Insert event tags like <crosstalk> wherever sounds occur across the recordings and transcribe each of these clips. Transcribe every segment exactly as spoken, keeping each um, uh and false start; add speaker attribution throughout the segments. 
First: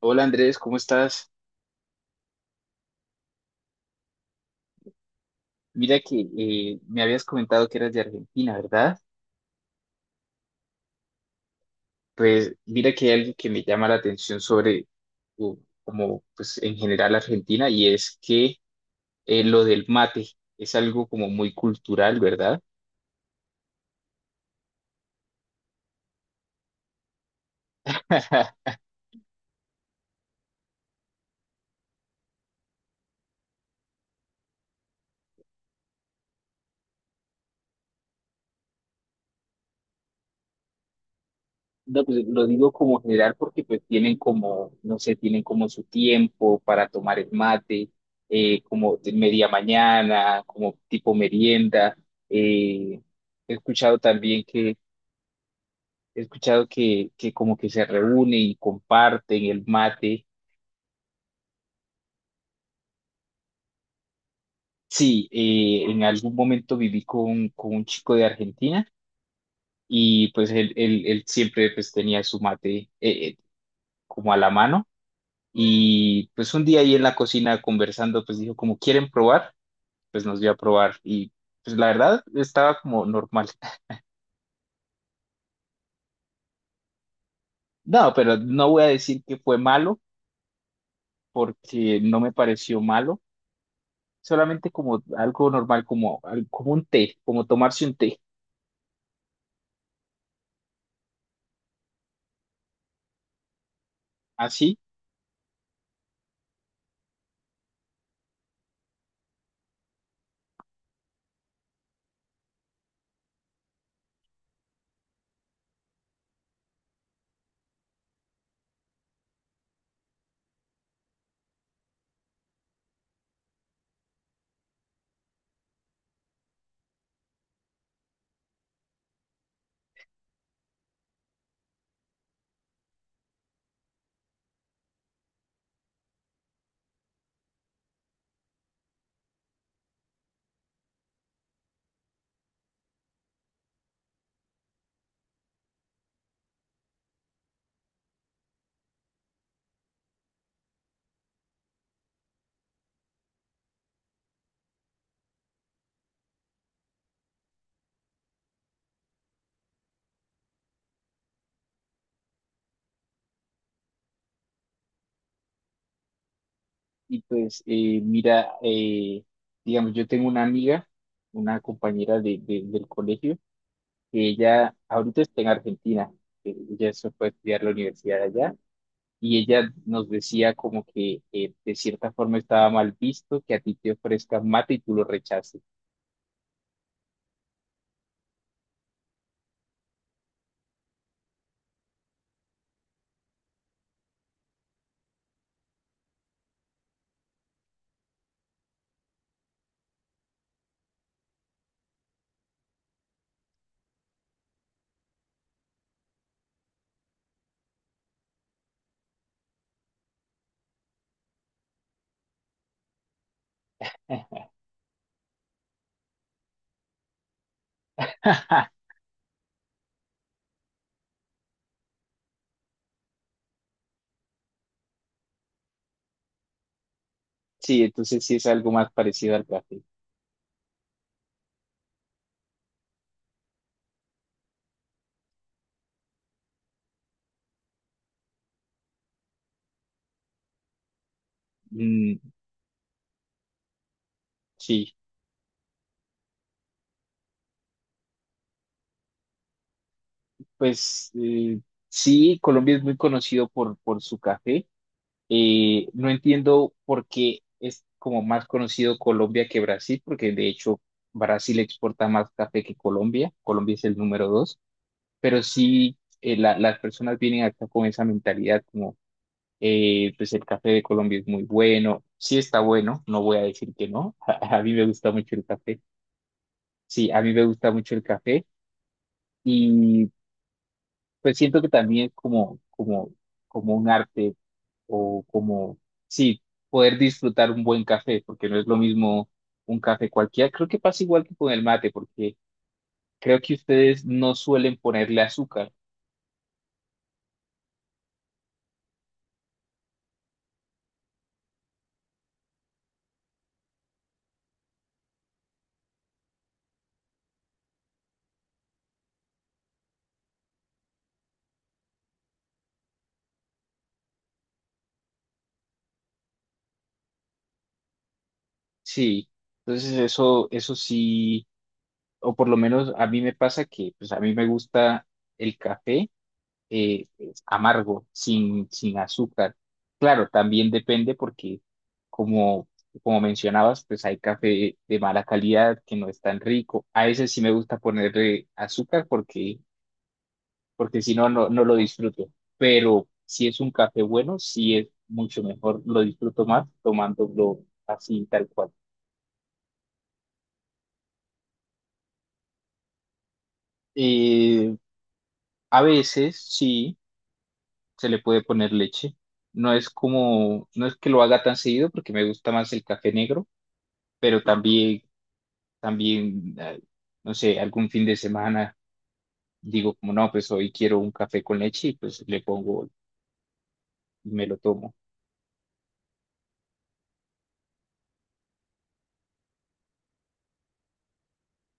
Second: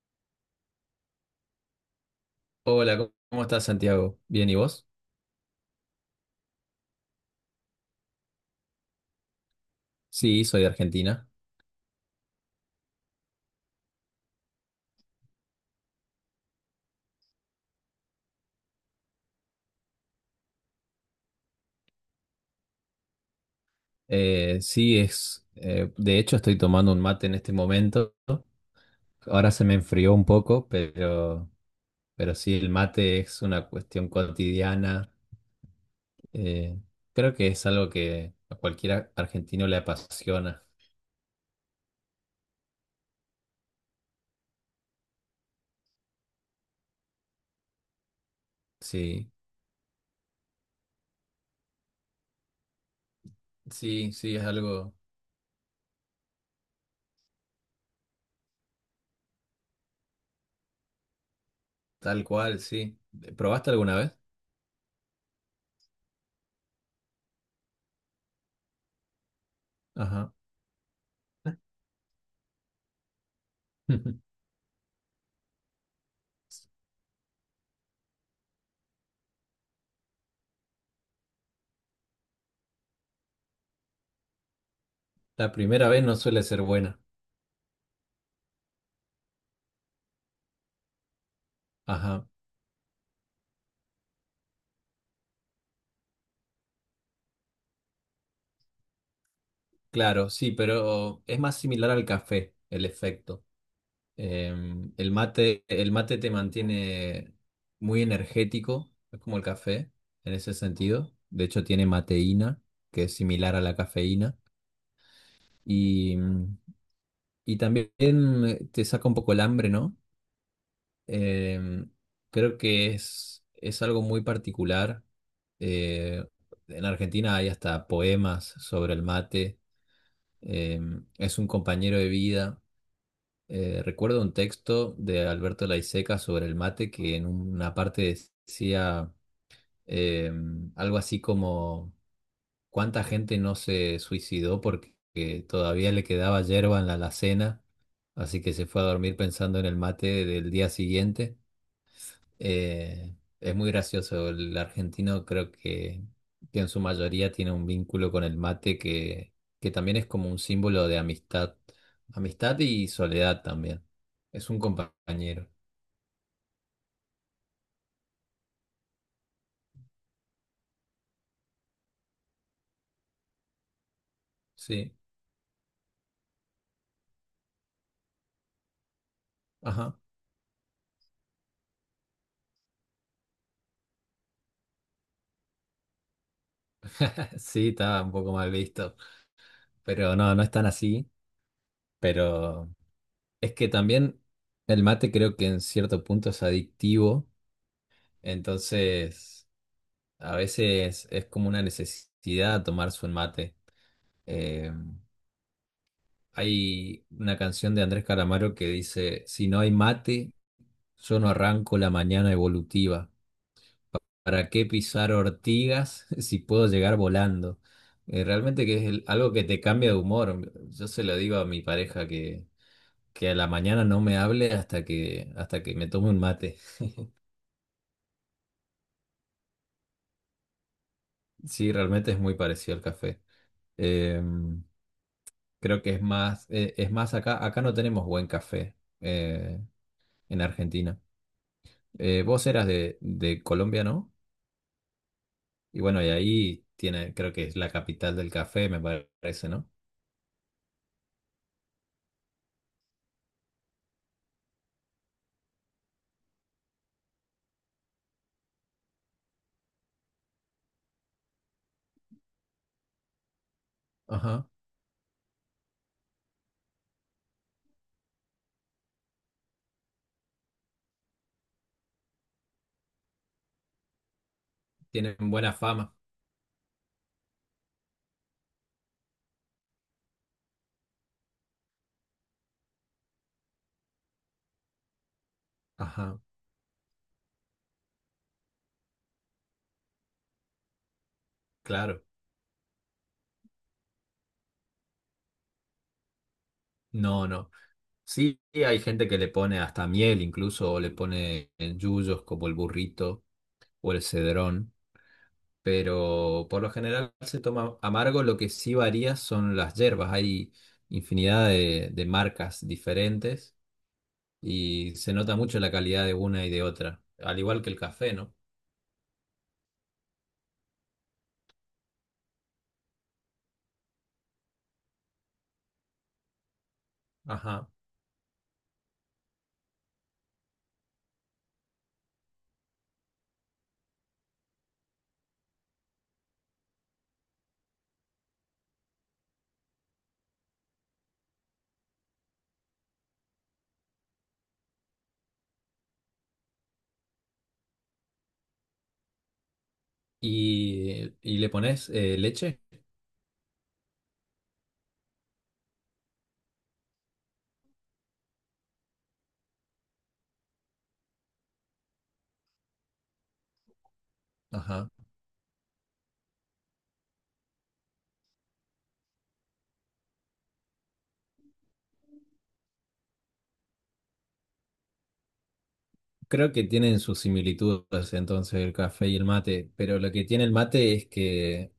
Speaker 1: Hola Andrés, ¿cómo estás?
Speaker 2: Hola, ¿cómo cómo estás, Santiago? Bien, ¿y vos?
Speaker 1: Mira que eh, me habías comentado que eras de Argentina, ¿verdad?
Speaker 2: Sí, soy de Argentina.
Speaker 1: Pues mira que hay algo que me llama la atención sobre, u- como pues en general Argentina, y es que eh, lo del mate es algo como muy cultural, ¿verdad?
Speaker 2: Eh, sí, es. Eh, de hecho, estoy tomando un mate en este momento.
Speaker 1: <laughs>
Speaker 2: Ahora se me enfrió un poco, pero, pero sí, el mate es una cuestión cotidiana. Eh, Creo que es algo que a cualquier argentino le apasiona.
Speaker 1: No, pues lo digo como general porque pues tienen como, no sé, tienen como su tiempo para tomar el mate, eh, como de
Speaker 2: Sí,
Speaker 1: media mañana, como tipo merienda. eh, he escuchado
Speaker 2: sí, sí,
Speaker 1: también
Speaker 2: es
Speaker 1: que
Speaker 2: algo
Speaker 1: He escuchado que, que como que se reúne y comparten el mate.
Speaker 2: tal cual, sí. ¿Probaste alguna vez?
Speaker 1: Sí, eh, en algún momento viví con, con un chico de Argentina y
Speaker 2: Ajá.
Speaker 1: pues él, él, él siempre pues tenía su mate eh, eh, como
Speaker 2: <laughs>
Speaker 1: a la mano y pues un día ahí en la cocina conversando pues dijo como quieren probar, pues nos dio a probar y pues la verdad estaba como normal. <laughs>
Speaker 2: La primera vez no suele ser buena.
Speaker 1: No, pero no voy a decir que fue malo porque no
Speaker 2: Ajá.
Speaker 1: me pareció malo, solamente como algo normal, como, al- como un té, como tomarse un té.
Speaker 2: Claro, sí, pero es más similar al café el efecto.
Speaker 1: Así.
Speaker 2: Em, el mate, el mate te mantiene muy energético, es como el café en ese sentido. De hecho, tiene mateína, que es similar a la cafeína. Y, mm, y también eh, te saca un poco el hambre, ¿no? Em, Creo que es, es algo muy particular. Eh, en Argentina hay hasta poemas sobre el mate. Em, es un compañero de vida. Eh, recuerdo un texto de Alberto Laiseca sobre el mate que en una parte decía eh, algo así como ¿cuánta gente no se suicidó porque que todavía le quedaba yerba en la alacena? Así que se fue a dormir pensando en el mate del día siguiente. Eh, es muy gracioso. El argentino creo que, que en su mayoría tiene un vínculo con el mate que, que también es como un símbolo de amistad. Amistad y soledad también. Es un compañero.
Speaker 1: Y pues, eh, mira, eh, digamos, yo tengo una amiga, una compañera de, de- del colegio, que ella
Speaker 2: Sí.
Speaker 1: ahorita está en Argentina, eh, ella se fue a estudiar la universidad allá, y ella
Speaker 2: Ajá.
Speaker 1: nos decía como que eh, de cierta forma estaba mal visto que a ti te ofrezcan mate y tú lo rechaces.
Speaker 2: <laughs> Sí, está un poco mal visto. Pero no, no es tan así. Pero es que también el mate creo que en cierto punto es adictivo. Entonces, a veces es como una necesidad tomar su mate. Eh, Hay una canción de Andrés Calamaro que dice, si no hay mate, yo no arranco la mañana evolutiva. ¿Para qué pisar ortigas <laughs> si puedo llegar volando? Eh, realmente que es
Speaker 1: <laughs>
Speaker 2: el- algo que te cambia de humor. Yo se lo digo a mi pareja que, que a la mañana no me hable hasta que, hasta que me tome un mate.
Speaker 1: Sí, entonces sí es algo más parecido al café.
Speaker 2: Sí, realmente es muy parecido al café. Eh, Creo que es más, eh, es más acá, acá no tenemos buen café eh, en Argentina.
Speaker 1: Mm,
Speaker 2: Eh, vos eras de, de Colombia, ¿no?
Speaker 1: sí,
Speaker 2: Y bueno, y ahí tiene, creo que es la capital del café, me parece, ¿no?
Speaker 1: pues eh, sí, Colombia es muy conocido por, por su café. Eh, no entiendo por qué es como más conocido Colombia que Brasil, porque de hecho Brasil exporta más café que Colombia. Colombia es el número
Speaker 2: Ajá.
Speaker 1: dos, pero sí eh, la- las personas vienen acá con esa mentalidad como, eh, pues el café de Colombia es muy bueno, sí está bueno, no voy a decir que no, <laughs> a a mí me gusta
Speaker 2: Tienen
Speaker 1: mucho el
Speaker 2: buena
Speaker 1: café,
Speaker 2: fama.
Speaker 1: sí, a mí me gusta mucho el café y pues siento que también es como, como, como un arte o como,
Speaker 2: Ajá,
Speaker 1: sí, poder disfrutar un buen café, porque no es lo mismo un café cualquiera. Creo que pasa igual que con el mate,
Speaker 2: claro.
Speaker 1: porque creo que ustedes no suelen ponerle azúcar.
Speaker 2: No, no. Sí, hay gente que le pone hasta miel incluso, o le pone en yuyos como el burrito o el cedrón, pero por lo general se toma amargo. Lo que sí varía son las hierbas. Hay infinidad de, de marcas diferentes y se nota mucho la calidad de una y de otra, al igual que el café, ¿no?
Speaker 1: Sí, entonces eso, eso sí, o por lo menos a mí me pasa que, pues a mí me gusta el café eh,
Speaker 2: Ajá.
Speaker 1: amargo, sin, sin azúcar. Claro, también depende porque, como, como mencionabas, pues hay café de mala calidad que no es tan rico. A ese sí me gusta ponerle azúcar porque, porque si no, no, no lo disfruto. Pero si es un café bueno, sí es mucho mejor, lo disfruto más tomándolo así, tal cual.
Speaker 2: Y, y le pones eh, leche.
Speaker 1: Eh, a veces sí se le puede poner leche. No es como, no es que lo haga tan seguido porque me gusta más el café negro pero
Speaker 2: Ajá.
Speaker 1: también, también, eh, no sé, algún fin de semana digo como no, pues hoy quiero un café con leche y pues le pongo y me lo tomo.
Speaker 2: Creo que tienen sus similitudes entonces el café y el mate, pero lo que tiene el mate es que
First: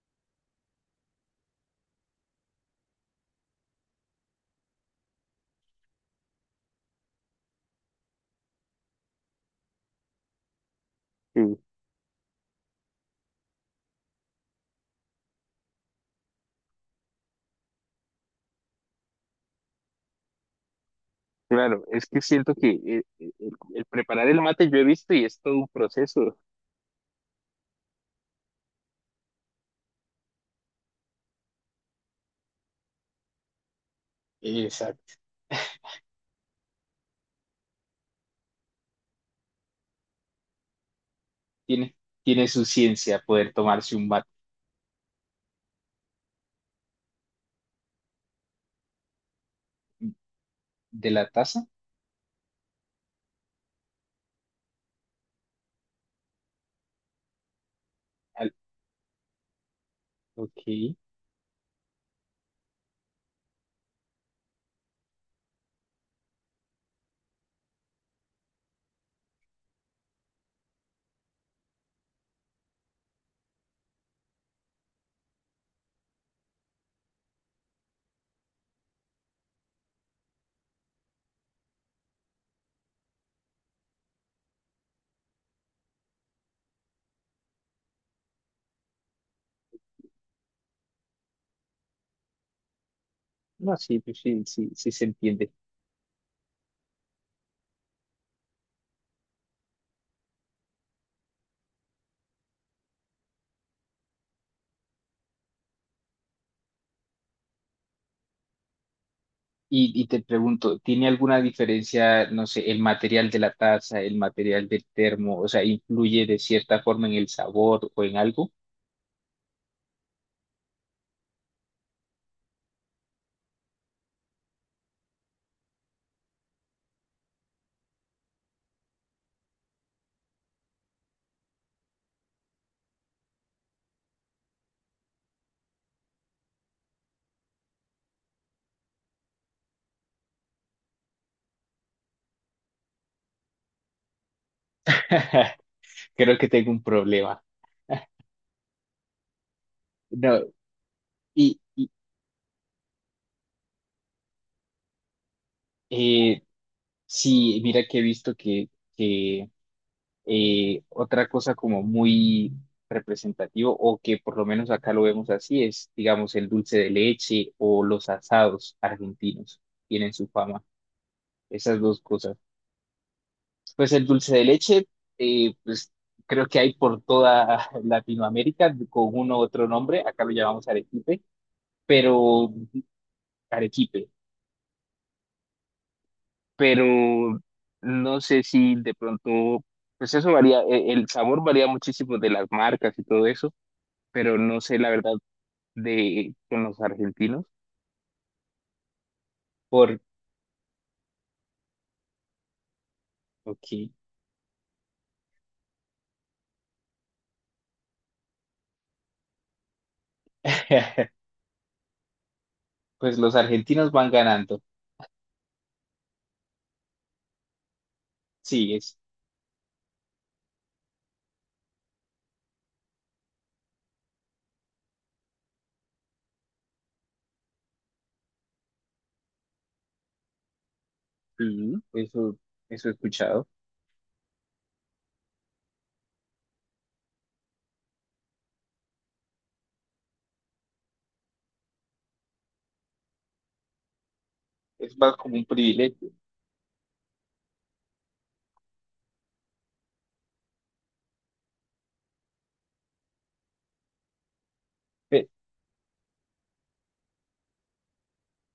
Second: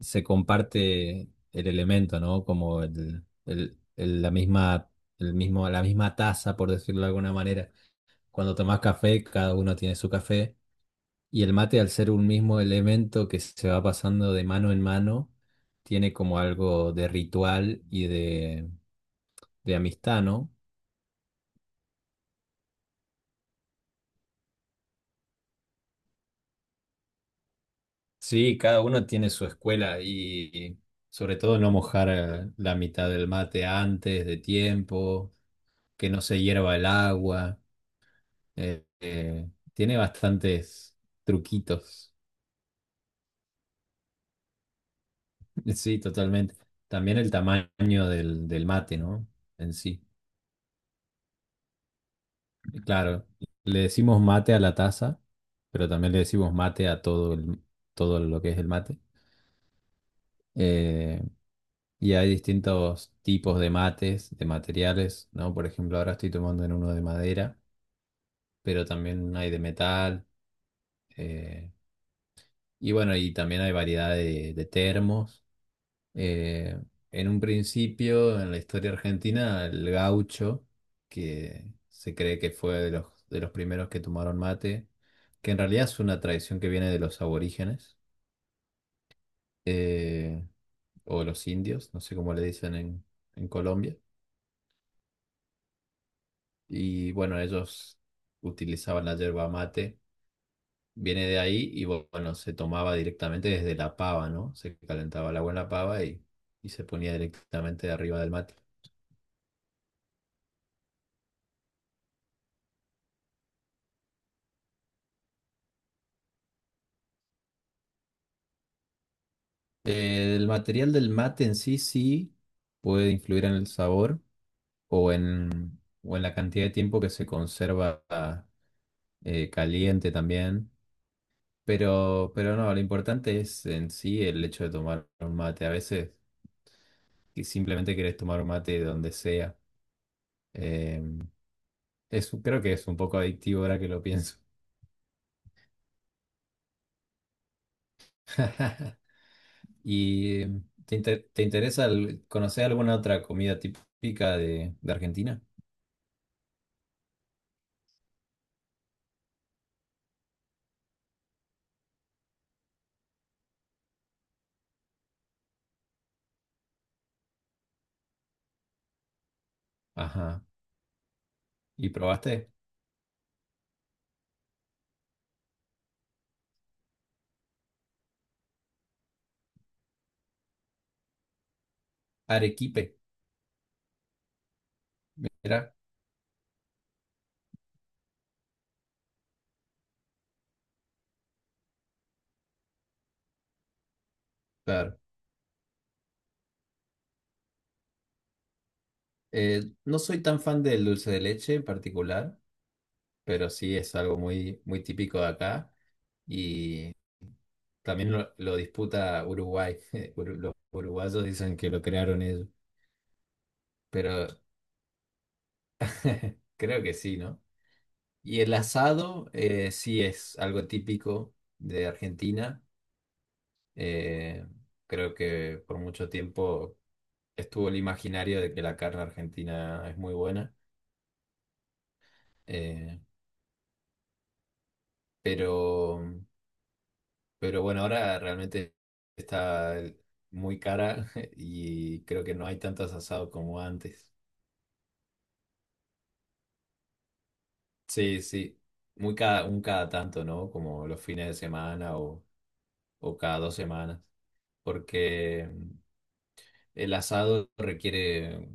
Speaker 2: se comparte el elemento, ¿no? Como el, el- el- la misma, el mismo, la misma taza, por decirlo de alguna manera. Cuando tomás café, cada uno tiene su café. Y el
Speaker 1: Sí,
Speaker 2: mate, al ser un mismo elemento que se va pasando de mano en mano, tiene como algo de ritual y de, de amistad, ¿no?
Speaker 1: claro, es que siento que eh, eh, el, el preparar el mate yo he visto y es todo un proceso.
Speaker 2: Sí, cada uno tiene su escuela y sobre todo no mojar eh, la mitad del mate antes de
Speaker 1: Exacto.
Speaker 2: tiempo, que no se hierva el agua. Eh, eh, tiene bastantes
Speaker 1: Tiene,
Speaker 2: truquitos.
Speaker 1: tiene su ciencia poder tomarse un mate
Speaker 2: <laughs> Sí, totalmente. También el tamaño del, del mate, ¿no? En sí.
Speaker 1: de la taza.
Speaker 2: Claro, le decimos mate a la taza, pero también le decimos mate a todo, el- todo lo que
Speaker 1: Al-
Speaker 2: es el mate.
Speaker 1: ok.
Speaker 2: Eh, Y hay distintos tipos de mates, de materiales, ¿no? Por ejemplo, ahora estoy tomando en uno de madera, pero también hay de metal. eh, y bueno, y también hay variedad de, de termos. Eh, en un principio, en la historia argentina, el gaucho, que se cree que fue de los, de los primeros que tomaron mate, que en realidad es una tradición que viene de los aborígenes, eh, o los indios, no sé cómo le dicen en en
Speaker 1: No,
Speaker 2: Colombia.
Speaker 1: sí, pues sí, sí, sí se entiende.
Speaker 2: Y bueno, ellos utilizaban la yerba mate, viene de ahí y bu- bueno, se tomaba directamente desde la pava, ¿no? Se calentaba el agua en la pava y, y se ponía directamente arriba del mate.
Speaker 1: Y, y te pregunto, ¿tiene alguna diferencia, no sé, el material de la taza, el material del termo? O sea, ¿influye de cierta forma en el sabor o en algo?
Speaker 2: Eh, el material del mate en sí sí puede influir en el sabor o en, o en la cantidad de tiempo que se conserva eh, caliente también, pero, pero no, lo importante es en sí el hecho de tomar un mate. A veces que simplemente querés tomar un mate donde sea. Eh, es, creo que es un poco adictivo ahora que lo pienso.
Speaker 1: <laughs> Creo que tengo un problema.
Speaker 2: <laughs> ¿Y
Speaker 1: No,
Speaker 2: em, te, inter- te
Speaker 1: y,
Speaker 2: interesa
Speaker 1: y,
Speaker 2: el- conocer alguna otra comida típica de, de Argentina?
Speaker 1: eh, sí, mira que he visto que, que, eh, otra cosa como muy representativo, o que por lo menos acá lo vemos así, es, digamos, el dulce de leche o los asados argentinos. Tienen su
Speaker 2: Ajá.
Speaker 1: fama, esas
Speaker 2: ¿Y
Speaker 1: dos cosas.
Speaker 2: probaste
Speaker 1: Pues el dulce de leche, eh, pues creo que hay por toda <laughs> Latinoamérica con uno u otro nombre, acá lo llamamos arequipe, pero
Speaker 2: arequipe?
Speaker 1: arequipe,
Speaker 2: Mira,
Speaker 1: pero no sé si de pronto, pues eso varía, e- el sabor varía muchísimo de las marcas y todo eso, pero no sé la
Speaker 2: claro.
Speaker 1: verdad de con los argentinos,
Speaker 2: Eh, no
Speaker 1: porque
Speaker 2: soy tan fan del dulce de leche en particular, pero sí es algo muy, muy típico de acá y también lo, lo disputa Uruguay. <laughs> Uru- Los
Speaker 1: <laughs>
Speaker 2: uruguayos dicen que lo crearon ellos,
Speaker 1: pues los argentinos van
Speaker 2: pero
Speaker 1: ganando,
Speaker 2: <laughs> creo que sí, ¿no? Y el
Speaker 1: sí, es,
Speaker 2: asado eh, sí es algo típico de Argentina. Eh, Creo que por mucho tiempo estuvo el imaginario de que la carne argentina es muy buena.
Speaker 1: sí, eso, eso he
Speaker 2: eh,
Speaker 1: escuchado,
Speaker 2: pero, pero bueno, ahora realmente está muy cara <laughs> y creo que no hay tantos asados como antes.
Speaker 1: es más como un privilegio.
Speaker 2: Sí, sí. Muy cada, un cada tanto, ¿no? Como los fines de semana o, o cada dos semanas.
Speaker 1: Pe-
Speaker 2: Porque el asado requiere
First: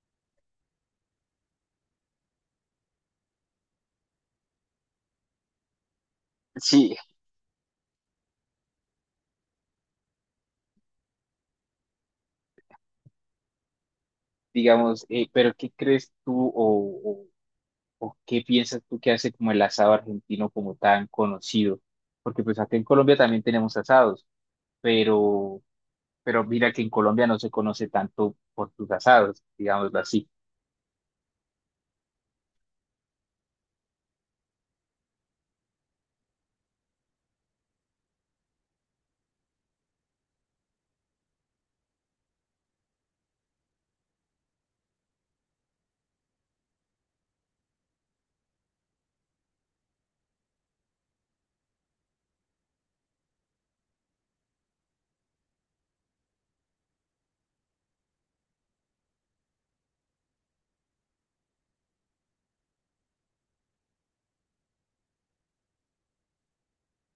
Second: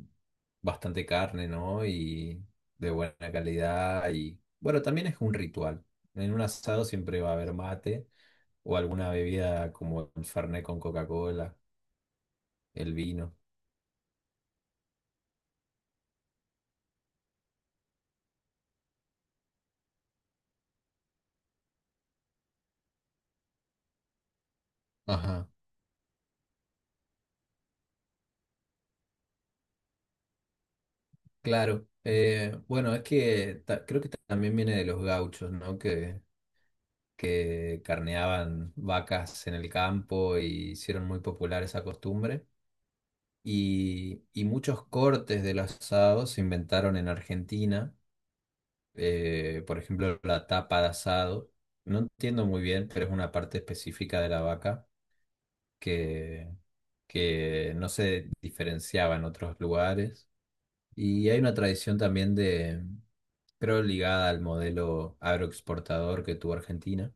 Speaker 2: bastante carne, ¿no? Y de buena calidad. Y bueno, también es un ritual. En un asado
Speaker 1: Sí,
Speaker 2: siempre va a haber mate o alguna bebida como el Fernet con Coca-Cola, el vino.
Speaker 1: digamos, eh, pero ¿qué crees tú o, o, o qué piensas tú que hace como el asado argentino como tan conocido? Porque pues acá en Colombia también tenemos asados,
Speaker 2: Ajá,
Speaker 1: pero, pero mira que en Colombia no se conoce tanto por sus asados, digámoslo así.
Speaker 2: claro. Eh, bueno, es que ta- creo que también viene de los gauchos, ¿no? Que, que carneaban vacas en el campo y hicieron muy popular esa costumbre. Y, y muchos cortes del asado se inventaron en Argentina. Eh, por ejemplo, la tapa de asado. No entiendo muy bien, pero es una parte específica de la vaca que, que no se diferenciaba en otros lugares. Y hay una tradición también de, creo, ligada al modelo agroexportador que tuvo Argentina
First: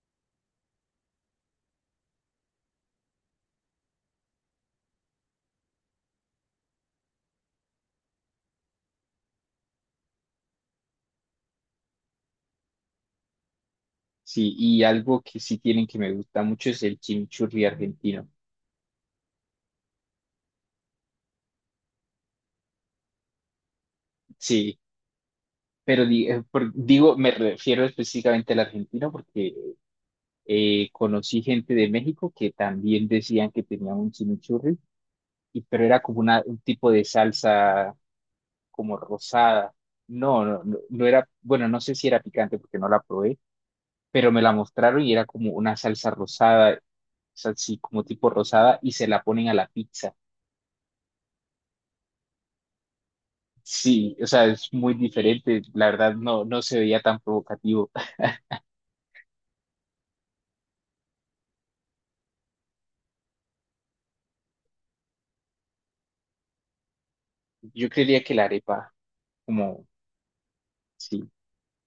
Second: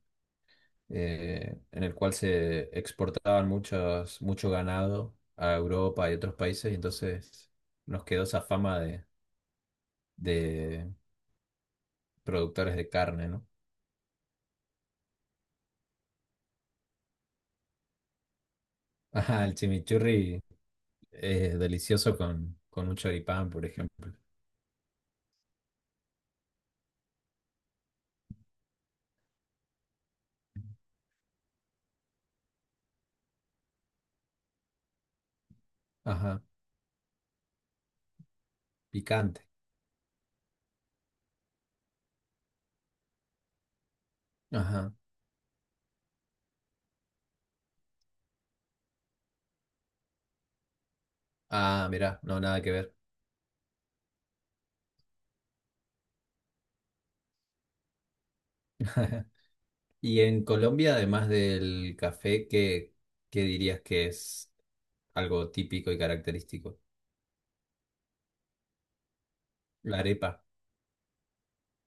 Speaker 2: eh, en el cual se exportaban muchos, mucho ganado a Europa y otros países, y entonces nos quedó esa fama de, de productores de carne, ¿no?
Speaker 1: Sí, y algo que sí tienen que me gusta mucho es el chimichurri argentino.
Speaker 2: <laughs> Ajá, el chimichurri es delicioso con, con un choripán, por ejemplo.
Speaker 1: Sí, pero di- eh, por- digo, me refiero específicamente al argentino porque eh, conocí gente de México que también decían que tenían un chimichurri y- pero era como una,
Speaker 2: Ajá,
Speaker 1: un tipo de salsa como
Speaker 2: picante.
Speaker 1: rosada. No, no, no, no era, bueno, no sé si era picante porque no la probé, pero me la
Speaker 2: Ajá.
Speaker 1: mostraron y era como una salsa rosada, o sea, sí, como tipo rosada y se la ponen a la pizza.
Speaker 2: Ah, mirá, no, nada que ver.
Speaker 1: Sí, o sea, es muy diferente, la verdad no, no se veía tan provocativo.
Speaker 2: <laughs> Y en Colombia, además del café, ¿qué, qué dirías que es algo típico y característico?
Speaker 1: Yo creería que la arepa, como,
Speaker 2: La arepa.
Speaker 1: sí,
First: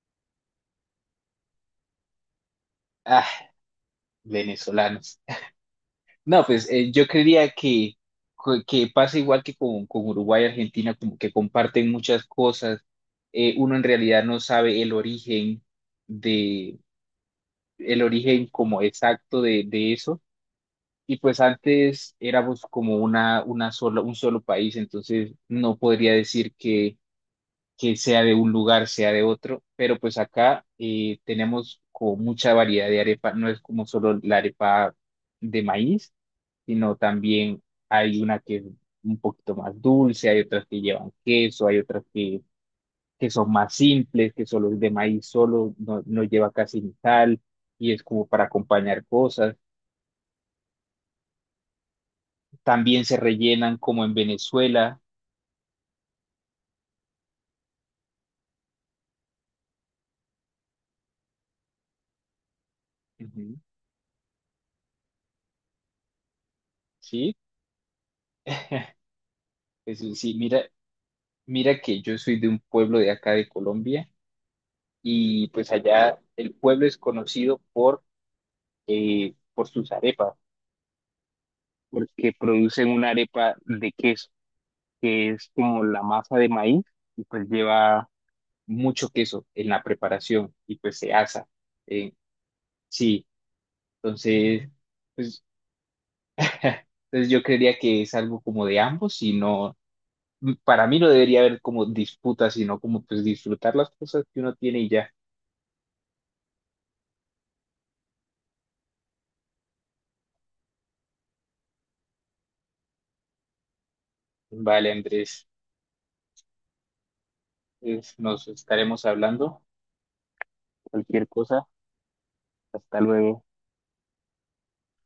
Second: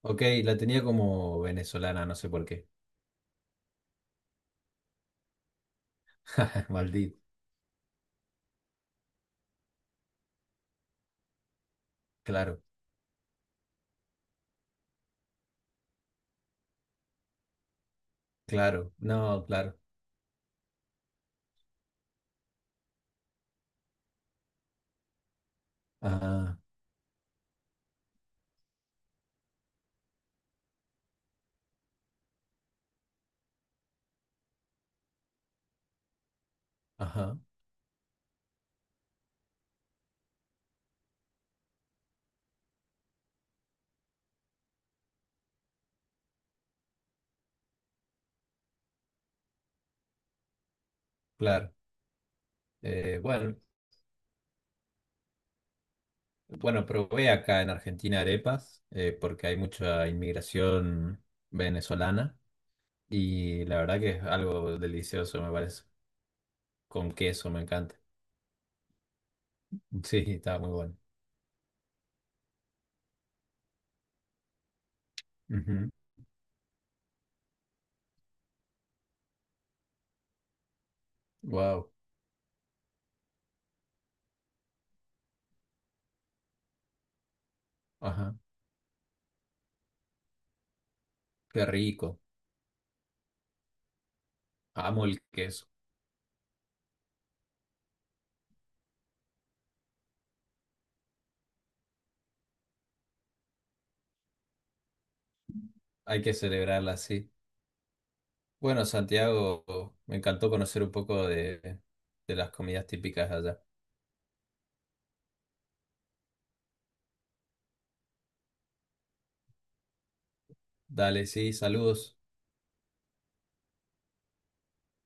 Speaker 2: Ok, la tenía como venezolana, no sé por qué.
Speaker 1: ah, venezolanos. No, pues
Speaker 2: <laughs>
Speaker 1: eh, yo
Speaker 2: Maldito,
Speaker 1: creería que, co- que pasa igual que con, con Uruguay y Argentina, como que comparten muchas
Speaker 2: claro,
Speaker 1: cosas. Eh, uno en realidad no sabe el origen de, el origen como
Speaker 2: claro,
Speaker 1: exacto
Speaker 2: no,
Speaker 1: de,
Speaker 2: claro,
Speaker 1: de eso. Y pues antes éramos como una, una sola, un solo país, entonces no podría decir
Speaker 2: ajá,
Speaker 1: que, que sea de un lugar, sea de otro, pero pues acá eh, tenemos como mucha variedad de arepa, no es como solo la arepa de maíz sino
Speaker 2: ajá,
Speaker 1: también hay una que es un poquito más dulce, hay otras que llevan queso, hay otras que, que son más simples, que solo es de maíz solo, no, no lleva casi ni sal y es como para acompañar cosas.
Speaker 2: claro.
Speaker 1: También se
Speaker 2: Eh, bueno,
Speaker 1: rellenan como en Venezuela.
Speaker 2: bueno, probé acá en Argentina arepas eh, porque hay mucha inmigración venezolana
Speaker 1: Ujú.
Speaker 2: y la verdad que es algo delicioso, me parece. Con
Speaker 1: ¿Sí?
Speaker 2: queso, me encanta. <laughs>
Speaker 1: Es sí
Speaker 2: Sí,
Speaker 1: sí,
Speaker 2: está
Speaker 1: mira,
Speaker 2: muy bueno.
Speaker 1: mira que yo soy de un pueblo de acá de Colombia y pues allá el pueblo es conocido por, eh, por sus arepas,
Speaker 2: Wow,
Speaker 1: porque producen una arepa de queso, que es como la masa de maíz y pues lleva
Speaker 2: ajá,
Speaker 1: mucho queso en la preparación y pues se asa.
Speaker 2: qué
Speaker 1: Eh,
Speaker 2: rico.
Speaker 1: sí, entonces,
Speaker 2: Amo el
Speaker 1: pues,
Speaker 2: queso.
Speaker 1: <laughs> entonces yo creería que es algo como de ambos y no, mm, para mí no debería haber como disputas, sino como pues disfrutar las cosas que uno tiene y ya.
Speaker 2: Hay que celebrarla así. Bueno, Santiago, me encantó conocer un poco de, de las comidas típicas de allá.
Speaker 1: Vale, Andrés, pues, nos estaremos hablando.
Speaker 2: Dale,
Speaker 1: Cualquier
Speaker 2: sí,
Speaker 1: cosa,
Speaker 2: saludos.
Speaker 1: hasta luego.